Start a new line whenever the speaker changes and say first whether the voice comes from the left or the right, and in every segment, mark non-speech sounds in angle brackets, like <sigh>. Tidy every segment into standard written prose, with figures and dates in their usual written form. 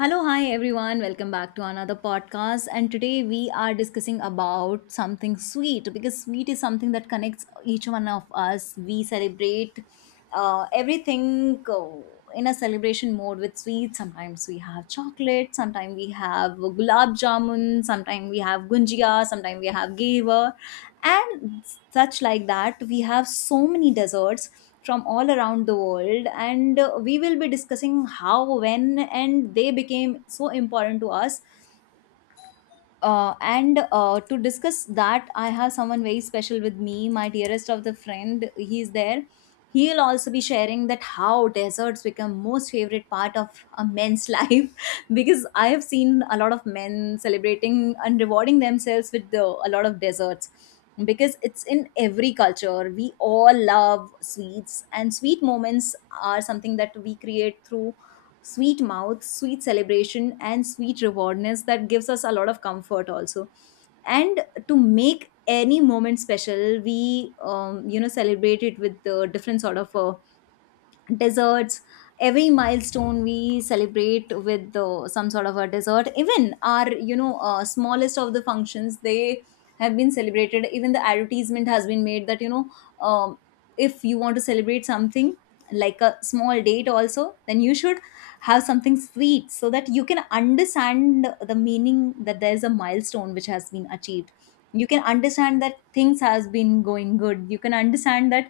left: Hello, hi everyone. Welcome back to another podcast. And today we are discussing about something sweet because sweet is something that connects each one of us. We celebrate everything in a celebration mode with sweets. Sometimes we have chocolate, sometimes we have gulab jamun, sometimes we have gunjia, sometimes we have geva, and such like that we have so many desserts from all around the world, and we will be discussing how, when and they became so important to us. And To discuss that, I have someone very special with me, my dearest of the friend. He's there. He'll also be sharing that how deserts become most favorite part of a man's <laughs> life, because I have seen a lot of men celebrating and rewarding themselves with the, a lot of desserts, because it's in every culture we all love sweets, and sweet moments are something that we create through sweet mouth, sweet celebration, and sweet rewardness that gives us a lot of comfort also. And to make any moment special, we celebrate it with different sort of desserts. Every milestone we celebrate with some sort of a dessert. Even our smallest of the functions, they have been celebrated. Even the advertisement has been made that, you know, um, if you want to celebrate something like a small date also, then you should have something sweet, so that you can understand the meaning that there is a milestone which has been achieved. You can understand that things has been going good. You can understand that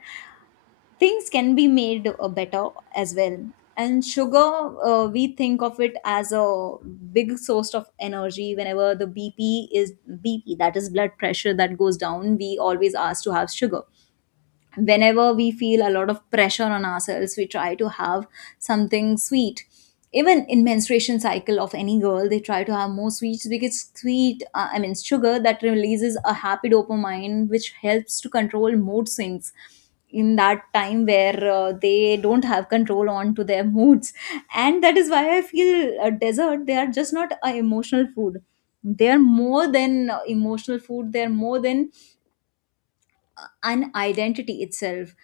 left: things can be made better as well. And sugar, we think of it as a big source of energy. Whenever the bp that is blood pressure, that goes down, we always ask to have sugar. Whenever we feel a lot of pressure on ourselves, we try to have something sweet. Even in menstruation cycle of any girl, they try to have more sweets, because sweet, I mean sugar, that releases a happy dopamine which helps to control mood swings in that time where they don't have control on to their moods. And that is why I feel dessert, they are just not a emotional food. They are more than emotional food. They are more than an identity itself.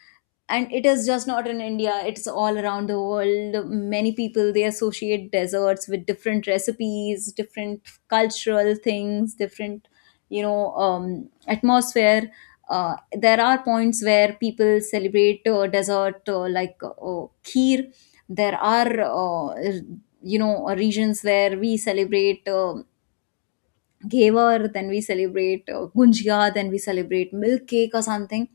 left: And it is just not in India, it's all around the world. Many people, they associate desserts with different recipes, different cultural things, different atmosphere. There are points where people celebrate dessert like kheer. There are regions where we celebrate ghevar, then we celebrate gunjia, then we celebrate milk cake or something.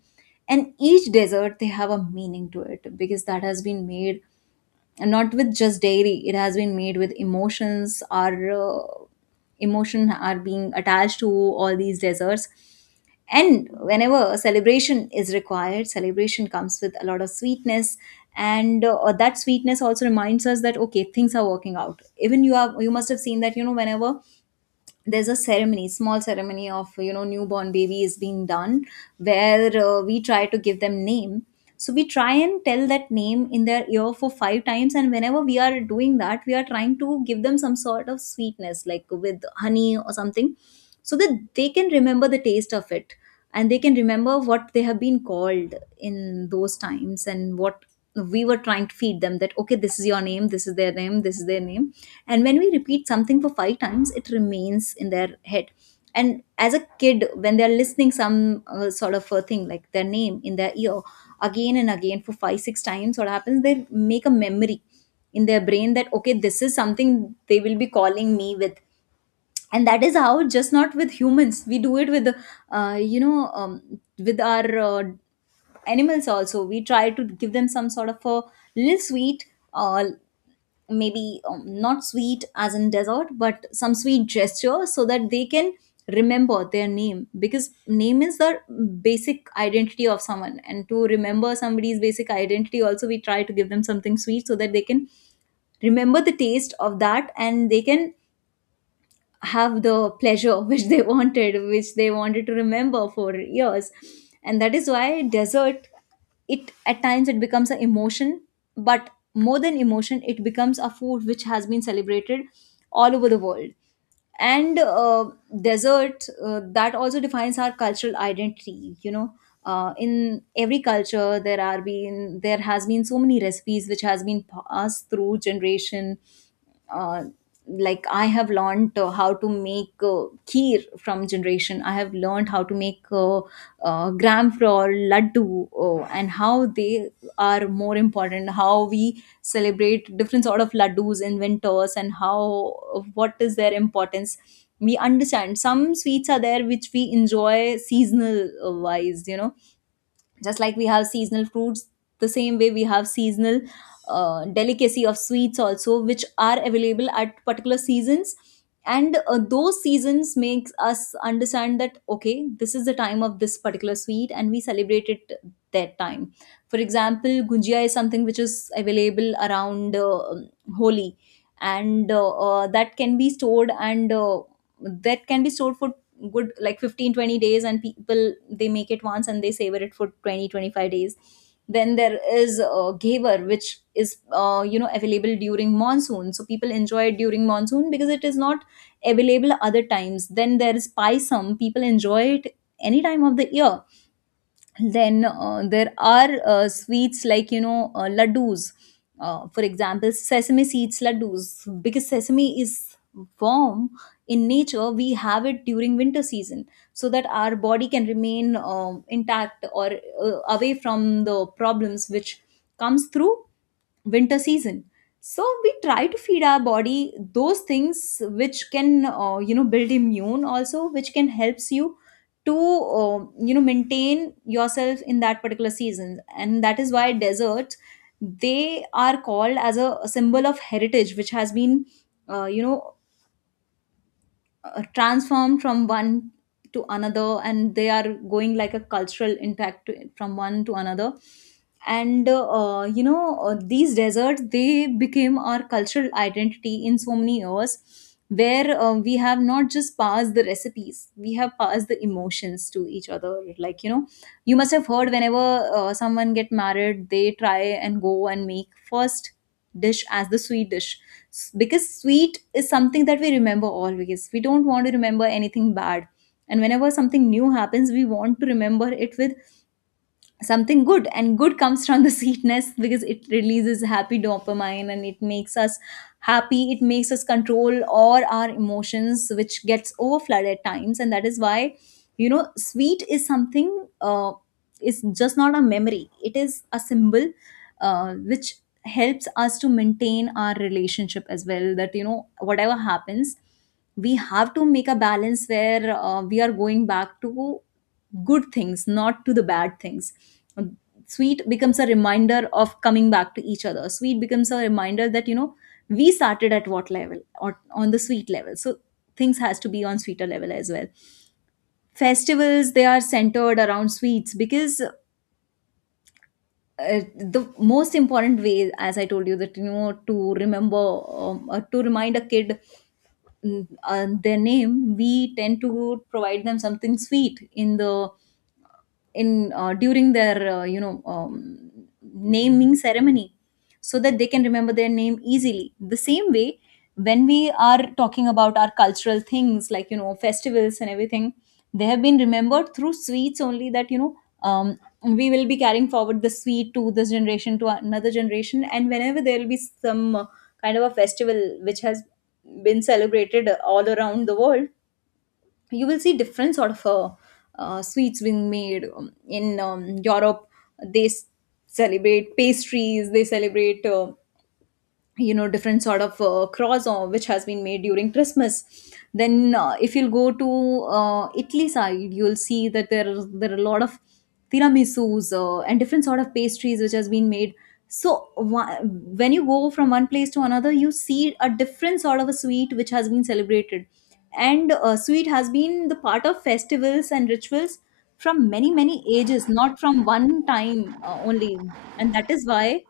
left: And each dessert, they have a meaning to it because that has been made, and not with just dairy, it has been made with emotions. Our emotion are being attached to all these desserts. And whenever a celebration is required, celebration comes with a lot of sweetness, and that sweetness also reminds us that okay, things are working out. Even you have you must have seen that, you know, whenever there's a ceremony, small ceremony of, you know, newborn baby is being done, where we try to give them name. So we try and tell that name in their ear for 5 times, and whenever we are doing that, we are trying to give them some sort of sweetness like with honey or something, so that they can remember the taste of it, and they can remember what they have been called in those times, and what we were trying to feed them that, okay, this is your name, this is their name, this is their name. And when we repeat something for 5 times, it remains in their head. And as a kid, when they're listening some sort of a thing like their name in their ear again and again for 5 6 times, what happens, they make a memory in their brain that, okay, this is something they will be calling me with. And that is how, just not with humans, we do it with you know with our animals also. We try to give them some sort of a little sweet, uh, maybe not sweet as in dessert, but some sweet gesture, so that they can remember their name. Because name is the basic identity of someone, and to remember somebody's basic identity also, we try to give them something sweet, so that they can remember the taste of that, and they can have the pleasure which <laughs> they wanted, which they wanted to remember for years. And that is why desert, it at times it becomes an emotion, but more than emotion, it becomes a food which has been celebrated all over the world. And dessert, that also defines our cultural identity. You know, in every culture, there has been so many recipes which has been passed through generation. uh, like I have learned how to make kheer from generation. I have learned how to make gram flour laddu, and how they are more important, how we celebrate different sort of laddus in winters, and how what is their importance. We understand some sweets are there which we enjoy seasonal wise, you know. Just like we have seasonal fruits, the same way we have seasonal delicacy of sweets also, which are available at particular seasons. And those seasons makes us understand that, okay, this is the time of this particular sweet, and we celebrate it that time. For example, gujia is something which is available around holi, and that can be stored for good, like 15 20 days, and people, they make it once and they savor it for 20 25 days. Then there is gaver, which is available during monsoon, so people enjoy it during monsoon because it is not available other times. Then there is paisam, people enjoy it any time of the year. Then there are sweets like, laddus, for example sesame seeds laddus, because sesame is warm in nature. We have it during winter season, so that our body can remain intact, or away from the problems which comes through winter season. So we try to feed our body those things which can, build immune also, which can helps you to maintain yourself in that particular season. And that is why deserts, they are called as a symbol of heritage which has been uh, you know transform from one to another, and they are going like a cultural impact to, from one to another. And you know These deserts, they became our cultural identity in so many years, where we have not just passed the recipes, we have passed the emotions to each other. Like, you know, you must have heard whenever someone get married, they try and go and make first dish as the sweet dish. Because sweet is something that we remember always. We don't want to remember anything bad, and whenever something new happens, we want to remember it with something good, and good comes from the <laughs> sweetness, because it releases happy dopamine, and it makes us happy. It makes us control all our emotions which gets overflooded at times. And that is why, you know, sweet is something, is just not a memory, it is a symbol which helps us to maintain our relationship as well, that, you know, whatever happens, we have to make a balance where we are going back to good things, not to the bad things. Sweet becomes a reminder of coming back to each other. Sweet becomes a reminder that, you know, we started at what level, or on the sweet level, so things has to be on sweeter level as well. Festivals, they are centered around sweets, because uh, the most important way, as I told you, that, you know, to remember, to remind a kid, their name, we tend to provide them something sweet in the, in during their naming ceremony, so that they can remember their name easily. The same way, when we are talking about our cultural things like, you know, festivals and everything, they have been remembered through sweets only. That, you know, we will be carrying forward the sweet to this generation, to another generation. And whenever there will be some kind of a festival which has been celebrated all around the world, you will see different sort of sweets being made in Europe. They celebrate pastries. They celebrate you know different sort of cross which has been made during Christmas. Then if you'll go to Italy side, you'll see that there are a lot of tiramisus and different sort of pastries which has been made. So when you go from one place to another, you see a different sort of a sweet which has been celebrated. And sweet has been the part of festivals and rituals from many ages, not from one time only. And that is why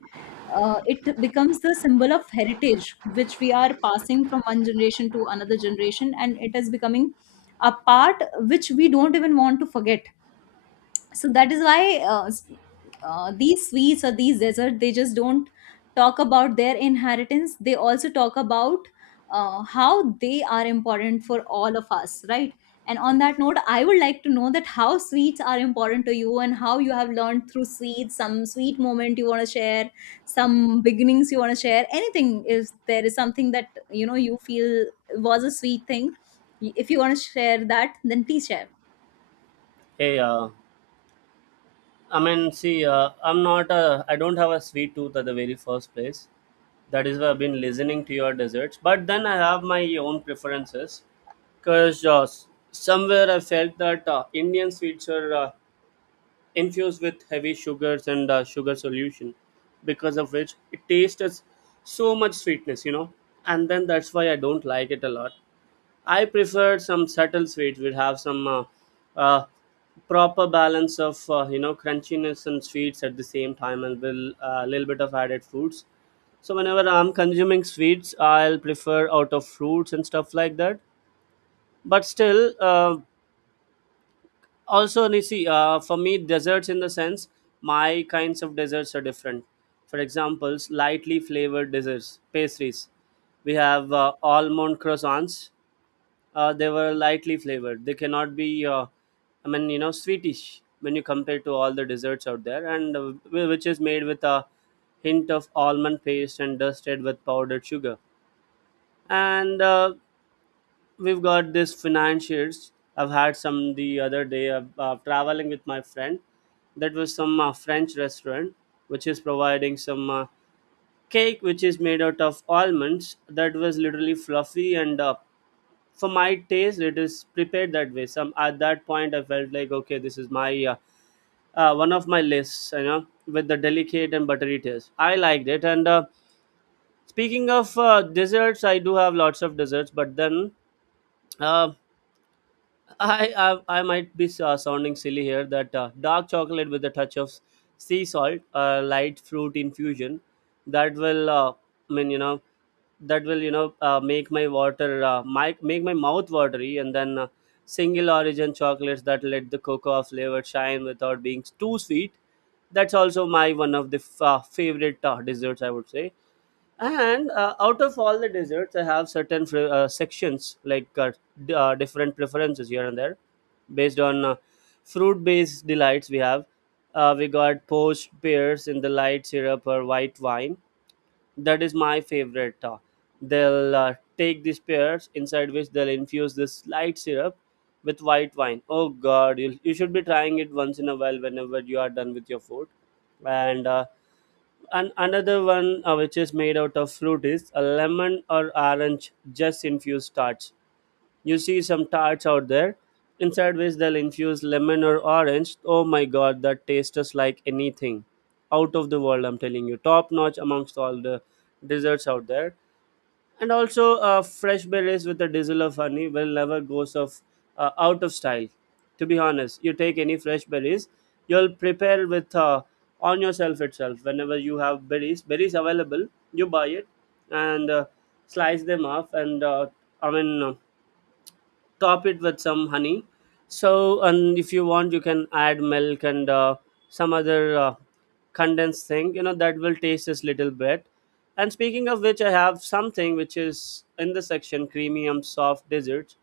left: it becomes the symbol of heritage which we are passing from one generation to another generation, and it is becoming a part which we don't even want to forget. So that is why these sweets or these desserts, they just don't talk about their inheritance, they also talk about how they are important for all of us, right? And on that note, I would like to know that how sweets are important to you, and how you have learned through sweets. Some sweet moment you want to share, some beginnings you want to share, anything, if there is something that you know you feel was a sweet thing, if you want to share that, then please share.
right: Hey, uh, I mean, see, I'm not a, I don't have a sweet tooth at the very first place. That is why I've been listening to your desserts. But then I have my own preferences, because somewhere I felt that Indian sweets are infused with heavy sugars and sugar solution, because of which it tastes as so much sweetness. And then that's why I don't like it a lot. I preferred some subtle sweets which have some uh, proper balance of you know crunchiness and sweets at the same time, and will a little bit of added fruits. So whenever I'm consuming sweets, I'll prefer out of fruits and stuff like that. But still, also you see, for me, desserts in the sense my kinds of desserts are different. For examples, lightly flavored desserts, pastries. We have almond croissants, they were lightly flavored. They cannot be, uh, sweetish when you compare to all the desserts out there, and which is made with a hint of almond paste and dusted with powdered sugar. And We've got this financiers. I've had some the other day traveling with my friend. That was some French restaurant which is providing some cake which is made out of almonds that was literally fluffy and for my taste it is prepared that way some at that point I felt like okay this is my one of my lists with the delicate and buttery taste I liked it and speaking of desserts I do have lots of desserts but then uh, I, I might be sounding silly here that dark chocolate with a touch of sea salt, light fruit infusion, that will uh, I mean you know that will make my water might make my mouth watery, and then single origin chocolates that let the cocoa flavor shine without being too sweet. That's also my one of the favorite desserts I would say and out of all the desserts, I have certain sections like different preferences here and there based on fruit based delights we have. We got poached pears in the light syrup or white wine. That is my favorite. They'll take these pears inside which they'll infuse this light syrup with white wine. Oh god, you should be trying it once in a while whenever you are done with your food. And uh, and another one which is made out of fruit is a lemon or orange just infused tarts. You see some tarts out there. Inside which they'll infuse lemon or orange. Oh my god, that tastes just like anything. Out of the world, I'm telling you. Top notch amongst all the desserts out there and also fresh berries with a drizzle of honey will never goes of out of style to be honest you take any fresh berries you'll prepare with on yourself itself whenever you have berries available you buy it and slice them off and i mean uh, top it with some honey so and if you want you can add milk and some other condensed thing that will taste this little bit and speaking of which I have something which is in the section creamium soft desserts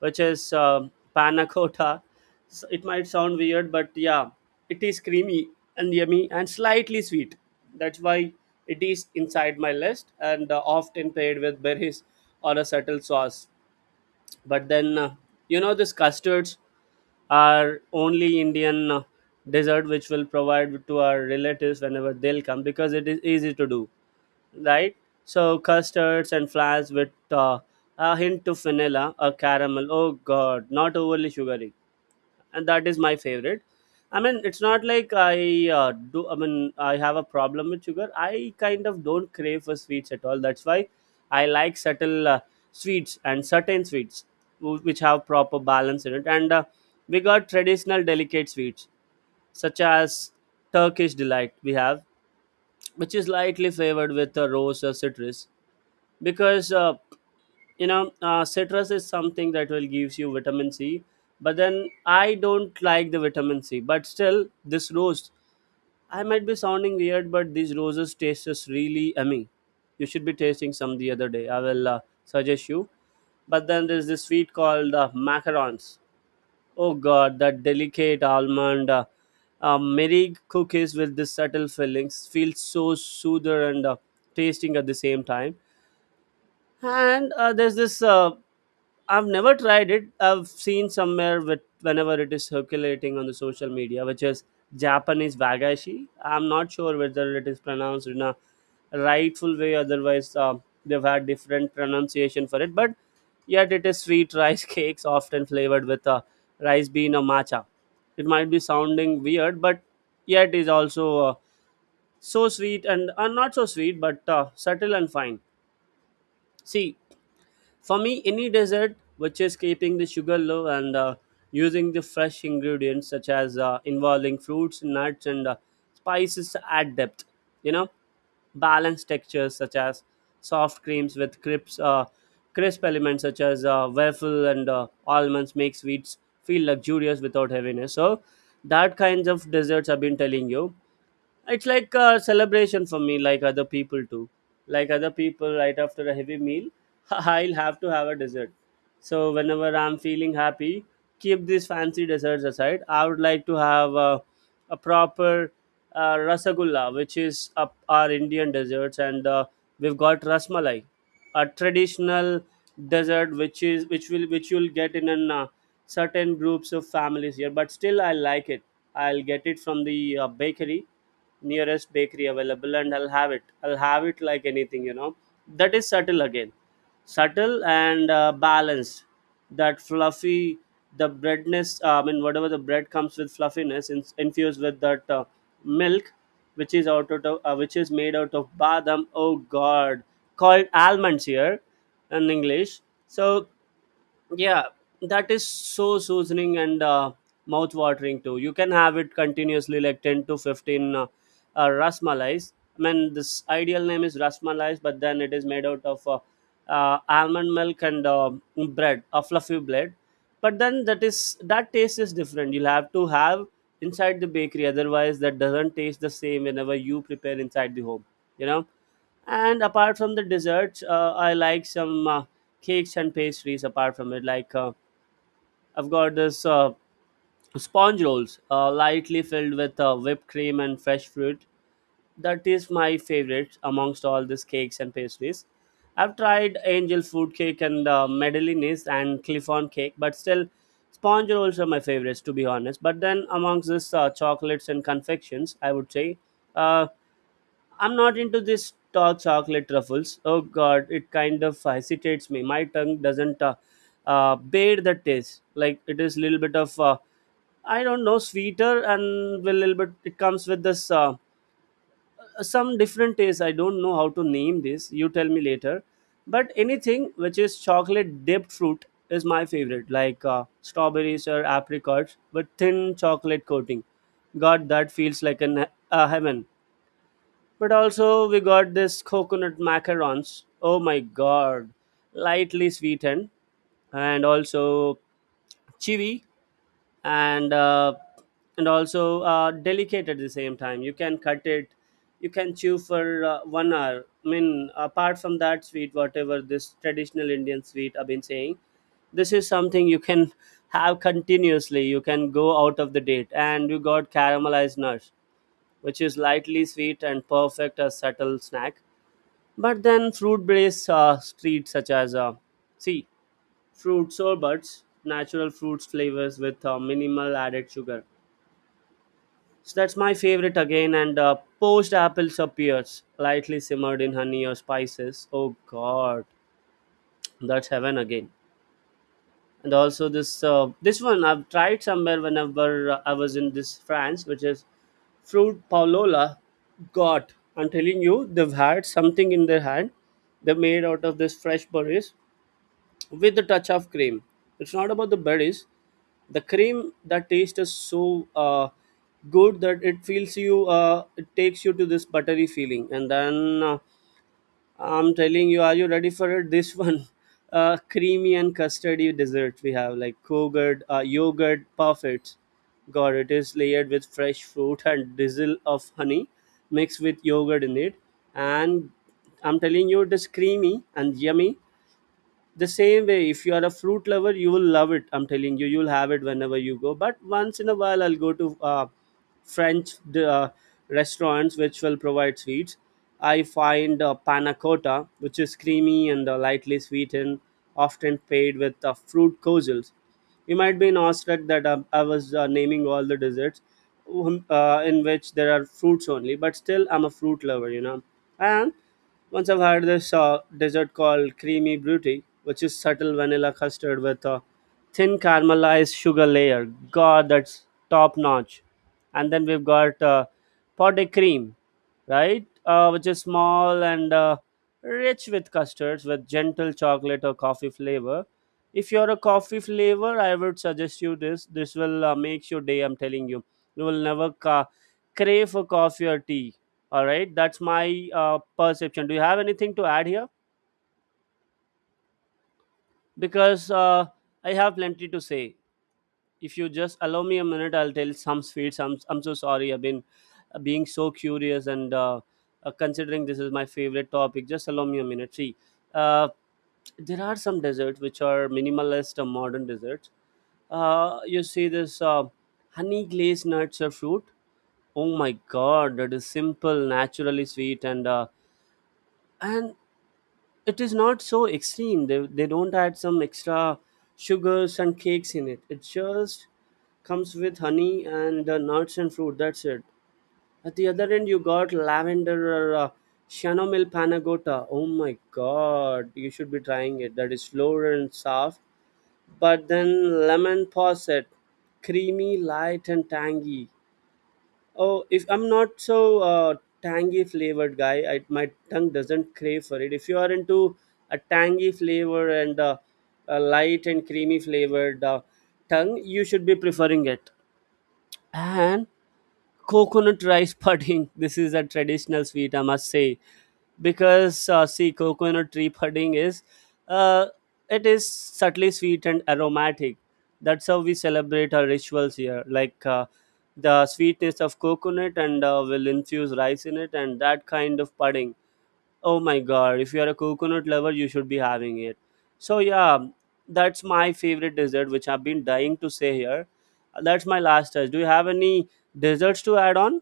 right: which is panna cotta so it might sound weird but yeah it is creamy and yummy and slightly sweet that's why it is inside my list and often paired with berries or a subtle sauce but then these custards are only Indian dessert which will provide to our relatives whenever they'll come because it is easy to do, right? So custards and flans with a hint of vanilla or caramel, oh god, not overly sugary, and that is my favorite. I mean it's not like I do I mean I have a problem with sugar, I kind of don't crave for sweets at all that's why I like subtle sweets and certain sweets which have proper balance in it and we got traditional delicate sweets such as Turkish delight we have which is lightly flavored with rose or citrus because citrus is something that will gives you vitamin C but then I don't like the vitamin C but still this rose, I might be sounding weird but these roses taste is really yummy, you should be tasting some the other day I will suggest you. But then there's this sweet called macarons, oh god, that delicate almond merry cookies with this subtle fillings feels so soother and tasting at the same time. And there's this. I've never tried it. I've seen somewhere with whenever it is circulating on the social media, which is Japanese wagashi. I'm not sure whether it is pronounced in a rightful way. Otherwise, they've had different pronunciation for it. But yet, it is sweet rice <laughs> cakes often flavored with a rice bean or matcha. It might be sounding weird, but yet is also so sweet and not so sweet, but subtle and fine. See, for me, any dessert which is keeping the sugar low and using the fresh ingredients such as involving fruits, nuts, and spices add depth. You know, balanced textures such as soft creams with crisp elements such as waffle and almonds make sweets feel luxurious without heaviness. So, that kinds of desserts I've been telling you it's like a celebration for me like other people too, like other people, right after a heavy meal <laughs> I'll have to have a dessert. So whenever I'm feeling happy, keep these fancy desserts aside, I would like to have a proper rasagulla which is up our Indian desserts and we've got rasmalai, a traditional dessert which is which you'll get in certain groups of families here but still I like it. I'll get it from the bakery, nearest bakery available and I'll have it I'll have it like anything. That is subtle again, subtle and balanced. That fluffy, the breadness, whatever the bread comes with fluffiness in, infused with that milk which is made out of badam, oh god, called almonds here in English. So yeah, that is so soothing and mouth-watering too. You can have it continuously, like 10 to 15 rasmalais. I mean, this ideal name is rasmalais, but then it is made out of almond milk and bread, a fluffy bread. But then that taste is different. You'll have to have inside the bakery, otherwise that doesn't taste the same whenever you prepare inside the home. You know, and apart from the desserts, I like some cakes and pastries. Apart from it, like I've got this sponge rolls, lightly filled with whipped cream and fresh fruit. That is my favorite amongst all these cakes and pastries. I've tried angel food cake and medellines and cliffon cake, but still, sponge rolls are my favorites to be honest. But then amongst this chocolates and confections, I would say. Uh, I'm not into this tall chocolate truffles. Oh God, it kind of hesitates me. My tongue doesn't bear the taste. Like it is little bit of I don't know sweeter and a little bit. It comes with this some different taste. I don't know how to name this. You tell me later. But anything which is chocolate dipped fruit is my favorite, like strawberries or apricots with thin chocolate coating. God, that feels like a heaven. But also we got this coconut macarons. Oh my god. Lightly sweetened and also chewy and also delicate at the same time. You can cut it. You can chew for 1 hour. I mean, apart from that sweet, whatever this traditional Indian sweet I've been saying, this is something you can have continuously. You can go out of the date. And you got caramelized nuts, which is lightly sweet and perfect as subtle snack, but then fruit-based treats such as see fruit sorbets, natural fruits flavors with minimal added sugar. So that's my favorite again. And poached apples appears lightly simmered in honey or spices. Oh God, that's heaven again. And also this this one I've tried somewhere whenever I was in this France, which is fruit paulola. God, I'm telling you, they've had something in their hand. They're made out of this fresh berries with a touch of cream. It's not about the berries. The cream that taste is so good that it feels you. It takes you to this buttery feeling, and then I'm telling you, are you ready for it? This <laughs> one, creamy and custardy dessert we have like yogurt, yogurt parfait. God, it is layered with fresh fruit <laughs> and drizzle of honey mixed with yogurt in it, and I'm telling you, it is creamy and yummy the same way. If you are a fruit lover you will love it. I'm telling you, you'll have it whenever you go. But once in a while I'll go to french restaurants which will provide sweets. I find panna cotta, which is creamy and lightly sweetened, often paired with fruit cozels. You might be in awestruck that I was naming all the desserts, in which there are fruits only, but still I'm a fruit lover, you know. And once I've had this dessert called creamy brutti, which is subtle vanilla custard with a thin caramelized sugar layer. God, that's top notch. And then we've got pot de cream, right? Which is small and rich with custards with gentle chocolate or coffee flavor. If you're a coffee flavor, I would suggest you this. This will make your day. I'm telling you, you will never ca- crave for coffee or tea. All right, that's my perception. Do you have anything to add here? Because I have plenty to say. If you just allow me a minute, I'll tell some sweets. I'm so sorry. I've been being so curious, and considering this is my favorite topic. Just allow me a minute. See, uh, there are some desserts which are minimalist or modern desserts. You see this honey glazed nuts or fruit. Oh my god, that is simple, naturally sweet, and it is not so extreme. They don't add some extra sugars and cakes in it. It just comes with honey and nuts and fruit, that's it. At the other end you got lavender or chamomile panagota. Oh my god, you should be trying it. That is slower and soft. But then lemon posset, creamy, light and tangy. Oh, if I'm not so tangy flavored guy, I, my tongue doesn't crave for it. If you are into a tangy flavor and a light and creamy flavored tongue, you should be preferring it. And coconut rice <laughs> pudding. This is a traditional sweet, I must say, because see coconut tree pudding is uh, it is subtly sweet and aromatic. That's how we celebrate our rituals here, like the sweetness of coconut and will infuse rice in it, and that kind of pudding. Oh my god, if you are a coconut lover you should be having it. So yeah, that's my favorite dessert which I've been dying to say here. That's my last touch. Do you have any desserts to add on,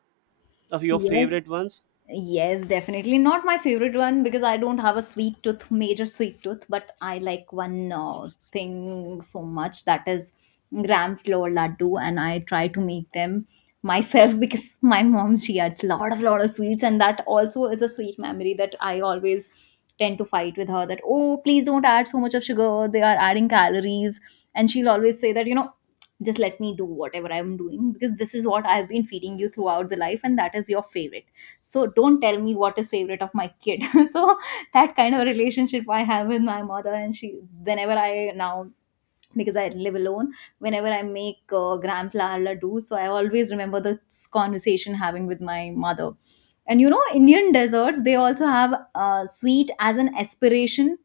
right: of your
left: Yes.
right: favorite ones?
left: Yes, definitely. Not my favorite one because I don't have a sweet tooth, major sweet tooth, but I like one thing so much, that is gram flour laddu, and I try to make them myself <laughs> because my mom, she adds lot of sweets, and that also is a sweet memory that I always tend to fight with her that, oh please don't add so much of sugar, they are adding calories. And she'll always say that, you know, just let me do whatever I'm doing because this is what I've been feeding you throughout the life and that is your favorite, so don't tell me what is favorite of my kid. <laughs> So that kind of relationship I have with my mother. And she, whenever I now, because I live alone, whenever I make gram flour laddu, so I always remember this conversation having with my mother. And you know, Indian desserts, they also have sweet as an aspiration.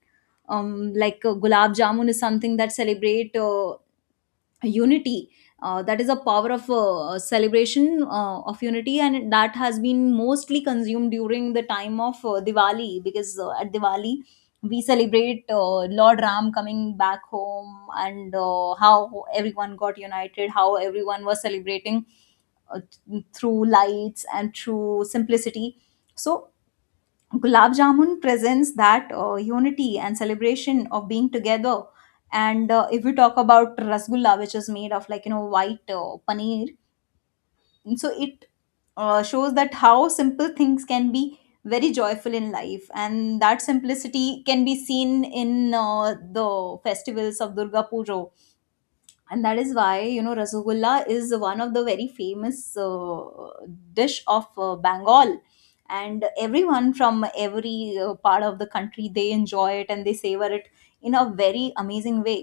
left: Like gulab jamun is something that celebrate unity, that is a power of celebration of unity, and that has been mostly consumed during the time of Diwali, because at Diwali we celebrate Lord Ram coming back home, and how everyone got united, how everyone was celebrating uh, through lights and through simplicity. So Gulab Jamun presents that unity and celebration of being together. And if we talk about Rasgulla, which is made of, like, you know, white paneer, so it shows that how simple things can be very joyful in life. And that simplicity can be seen in the festivals of Durga Puja, and that is why, you know, rasagulla is one of the very famous dish of Bengal, and everyone from every part of the country, they enjoy it and they savor it in a very amazing way.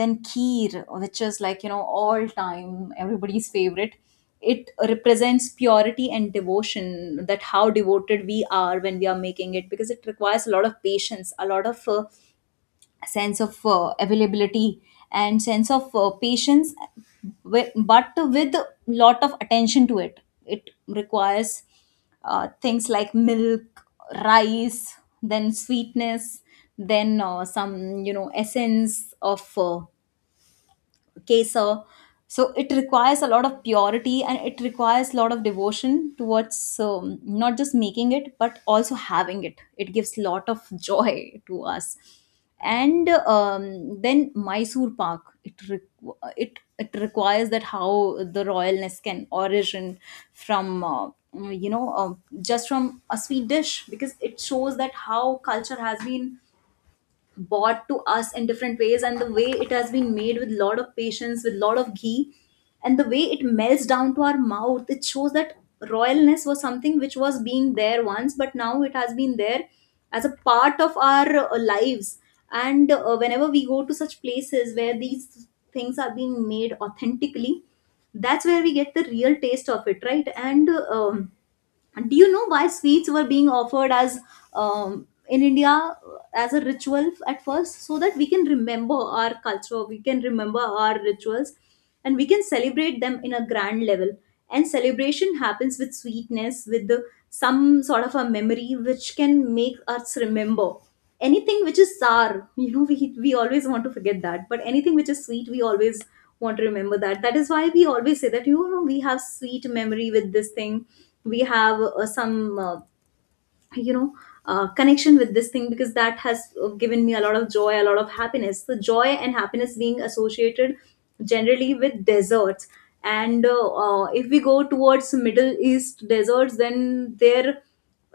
left: Then kheer, which is, like, you know, all time everybody's favorite, it represents purity and devotion, that how devoted we are when we are making it, because it requires a lot of patience, a lot of sense of availability and sense of patience, but with a lot of attention to it. It requires things like milk, rice, then sweetness, then some, you know, essence of kesar. So it requires a lot of purity and it requires a lot of devotion towards not just making it but also having it. It gives a lot of <laughs> joy to us. And then Mysore pak, it requires that how the royalness can origin from you know uh, just from a sweet dish, because it shows that how culture has been bought to us in different ways, and the way it has been made with lot of patience, with lot of ghee, and the way it melts down to our mouth, it shows that royalness was something which was being there once, but now it has been there as a part of our lives. And whenever we go to such places where these things are being made authentically, that's where we get the real taste of it, right? And and do you know why sweets were being offered as in India as a ritual at first? So that we can remember our culture, we can remember our rituals, and we can celebrate them in a grand level. And celebration happens with sweetness, with the some sort of a memory which can make us remember anything which is sour. <laughs> You know, we always want to forget that, but anything which is sweet, we always want to remember that. That is why we always say that, you know, we have sweet memory with this thing, we have some you know connection with this thing, because that has given me a lot of joy, a lot of happiness. So joy and happiness being associated generally with deserts. And if we go towards Middle East deserts, then their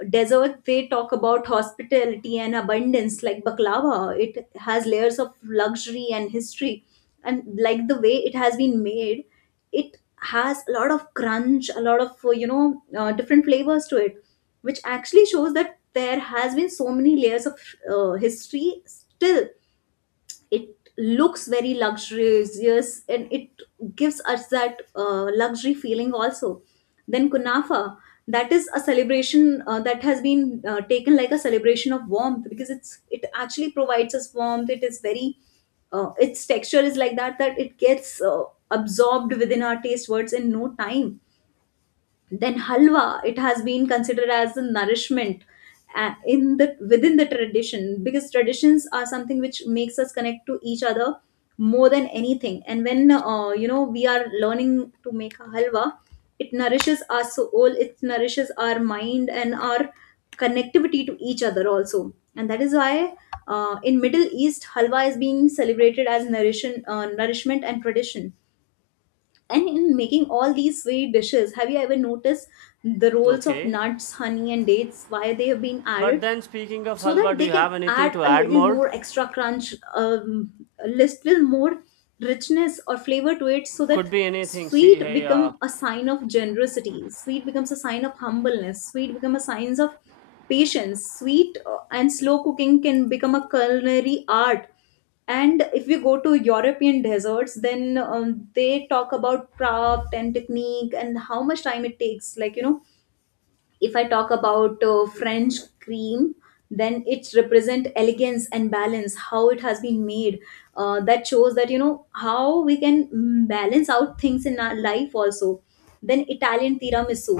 left: desert, they talk about hospitality and abundance. Like baklava, it has layers of luxury and history, and like the way it has been made, it has a lot of crunch, a lot of different flavors to it, which actually shows that there has been so many layers of history. Still it looks very luxurious and it gives us that luxury feeling also. Then kunafa, that is a celebration, that has been taken like a celebration of warmth, because it actually provides us warmth. It is very its texture is like that, that it gets absorbed within our taste buds in no time. Then halwa, it has been considered as a nourishment in the within the tradition, because traditions are something which makes us connect to each other more than anything. And when you know, we are learning to make a halwa, it nourishes our soul, it nourishes our mind, and our connectivity to each other also. And that is why in Middle East, halwa is being celebrated as nourishment, nourishment and tradition. And in making all these sweet dishes, have you ever noticed the roles of
right: Okay.
left: nuts, honey, and dates, why they have been
right: But
left: added?
right: then, speaking of
left: So that
right: halwa, do
left: they
right: you
left: can
right: have anything
left: add
right: to
left: a
right: add
left: little
right: more?
left: more extra crunch, a little more richness or flavor to it, so
right: Could
left: that
right: be anything. See,
left: sweet
right: hey,
left: become a sign of generosity, sweet becomes a sign of humbleness, sweet become a sign of patience, sweet, and slow cooking can become a culinary art. And if we go to European desserts, then they talk about craft and technique and how much time it takes. Like, you know, if I talk about French cream, then it represent elegance and balance, how it has been made. That shows that, you know, how we can balance out things in our life also. Then Italian tiramisu,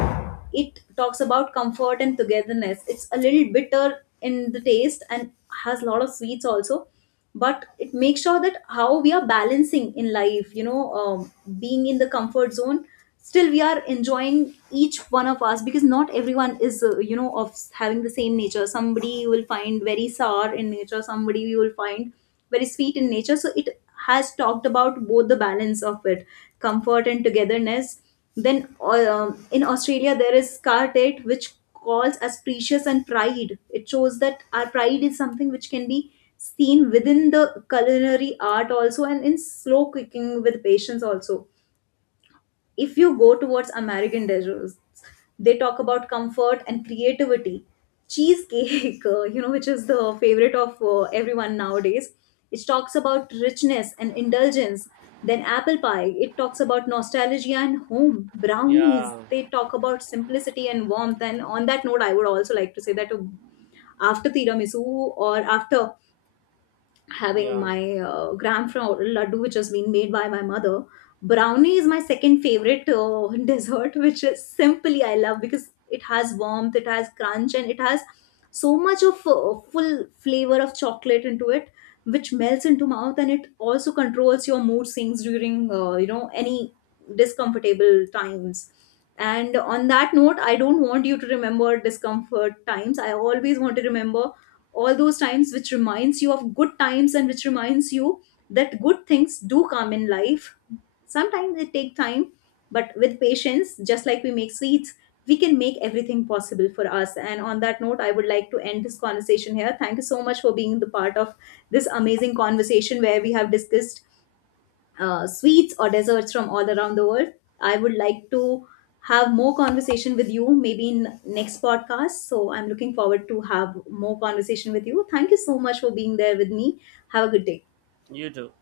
left: it talks about comfort and togetherness. It's a little bitter in the taste and has a lot of sweets also, but it makes sure that how we are balancing in life, you know, being in the comfort zone, still we are enjoying each one of us, because not everyone is of having the same nature. Somebody you will find very sour in nature, somebody you will find very sweet in nature. So it has talked about both the balance of it, comfort and togetherness. Then in Australia, there is scarlet, which calls us precious and pride. It shows that our pride is something which can be seen within the culinary art also, and in slow cooking with patience also. If you go towards American desserts, they talk about comfort and creativity. Cheesecake, <laughs> you know, which is the favorite of everyone nowadays, it talks about richness and indulgence. Then apple pie, it talks about nostalgia and home. Brownies,
right: yeah,
left: they talk about simplicity and warmth. And on that note, I would also like to say that, after tiramisu, or after having
right: yeah,
left: my gram from laddu which has been made by my mother, brownie is my second favorite <laughs> dessert, which is simply I love because it has warmth, it has crunch, and it has so much of full flavor of chocolate into it, which melts into mouth, and it also controls your mood swings during any discomfortable times. And on that note, I don't want you to remember discomfort times. I always want to remember all those times which reminds you of good times, and which reminds you that good things do come in life. Sometimes they take time, but with patience, just like we make sweets, we can make everything possible for us. And on that note, I would like to end this conversation here. Thank you so much for being the part of this amazing conversation where we have discussed sweets or desserts from all around the world. I would like to have more conversation with you, maybe in next podcast. So I'm looking forward to have more conversation with you. Thank you so much for being there with me. Have a good day.
right: you too.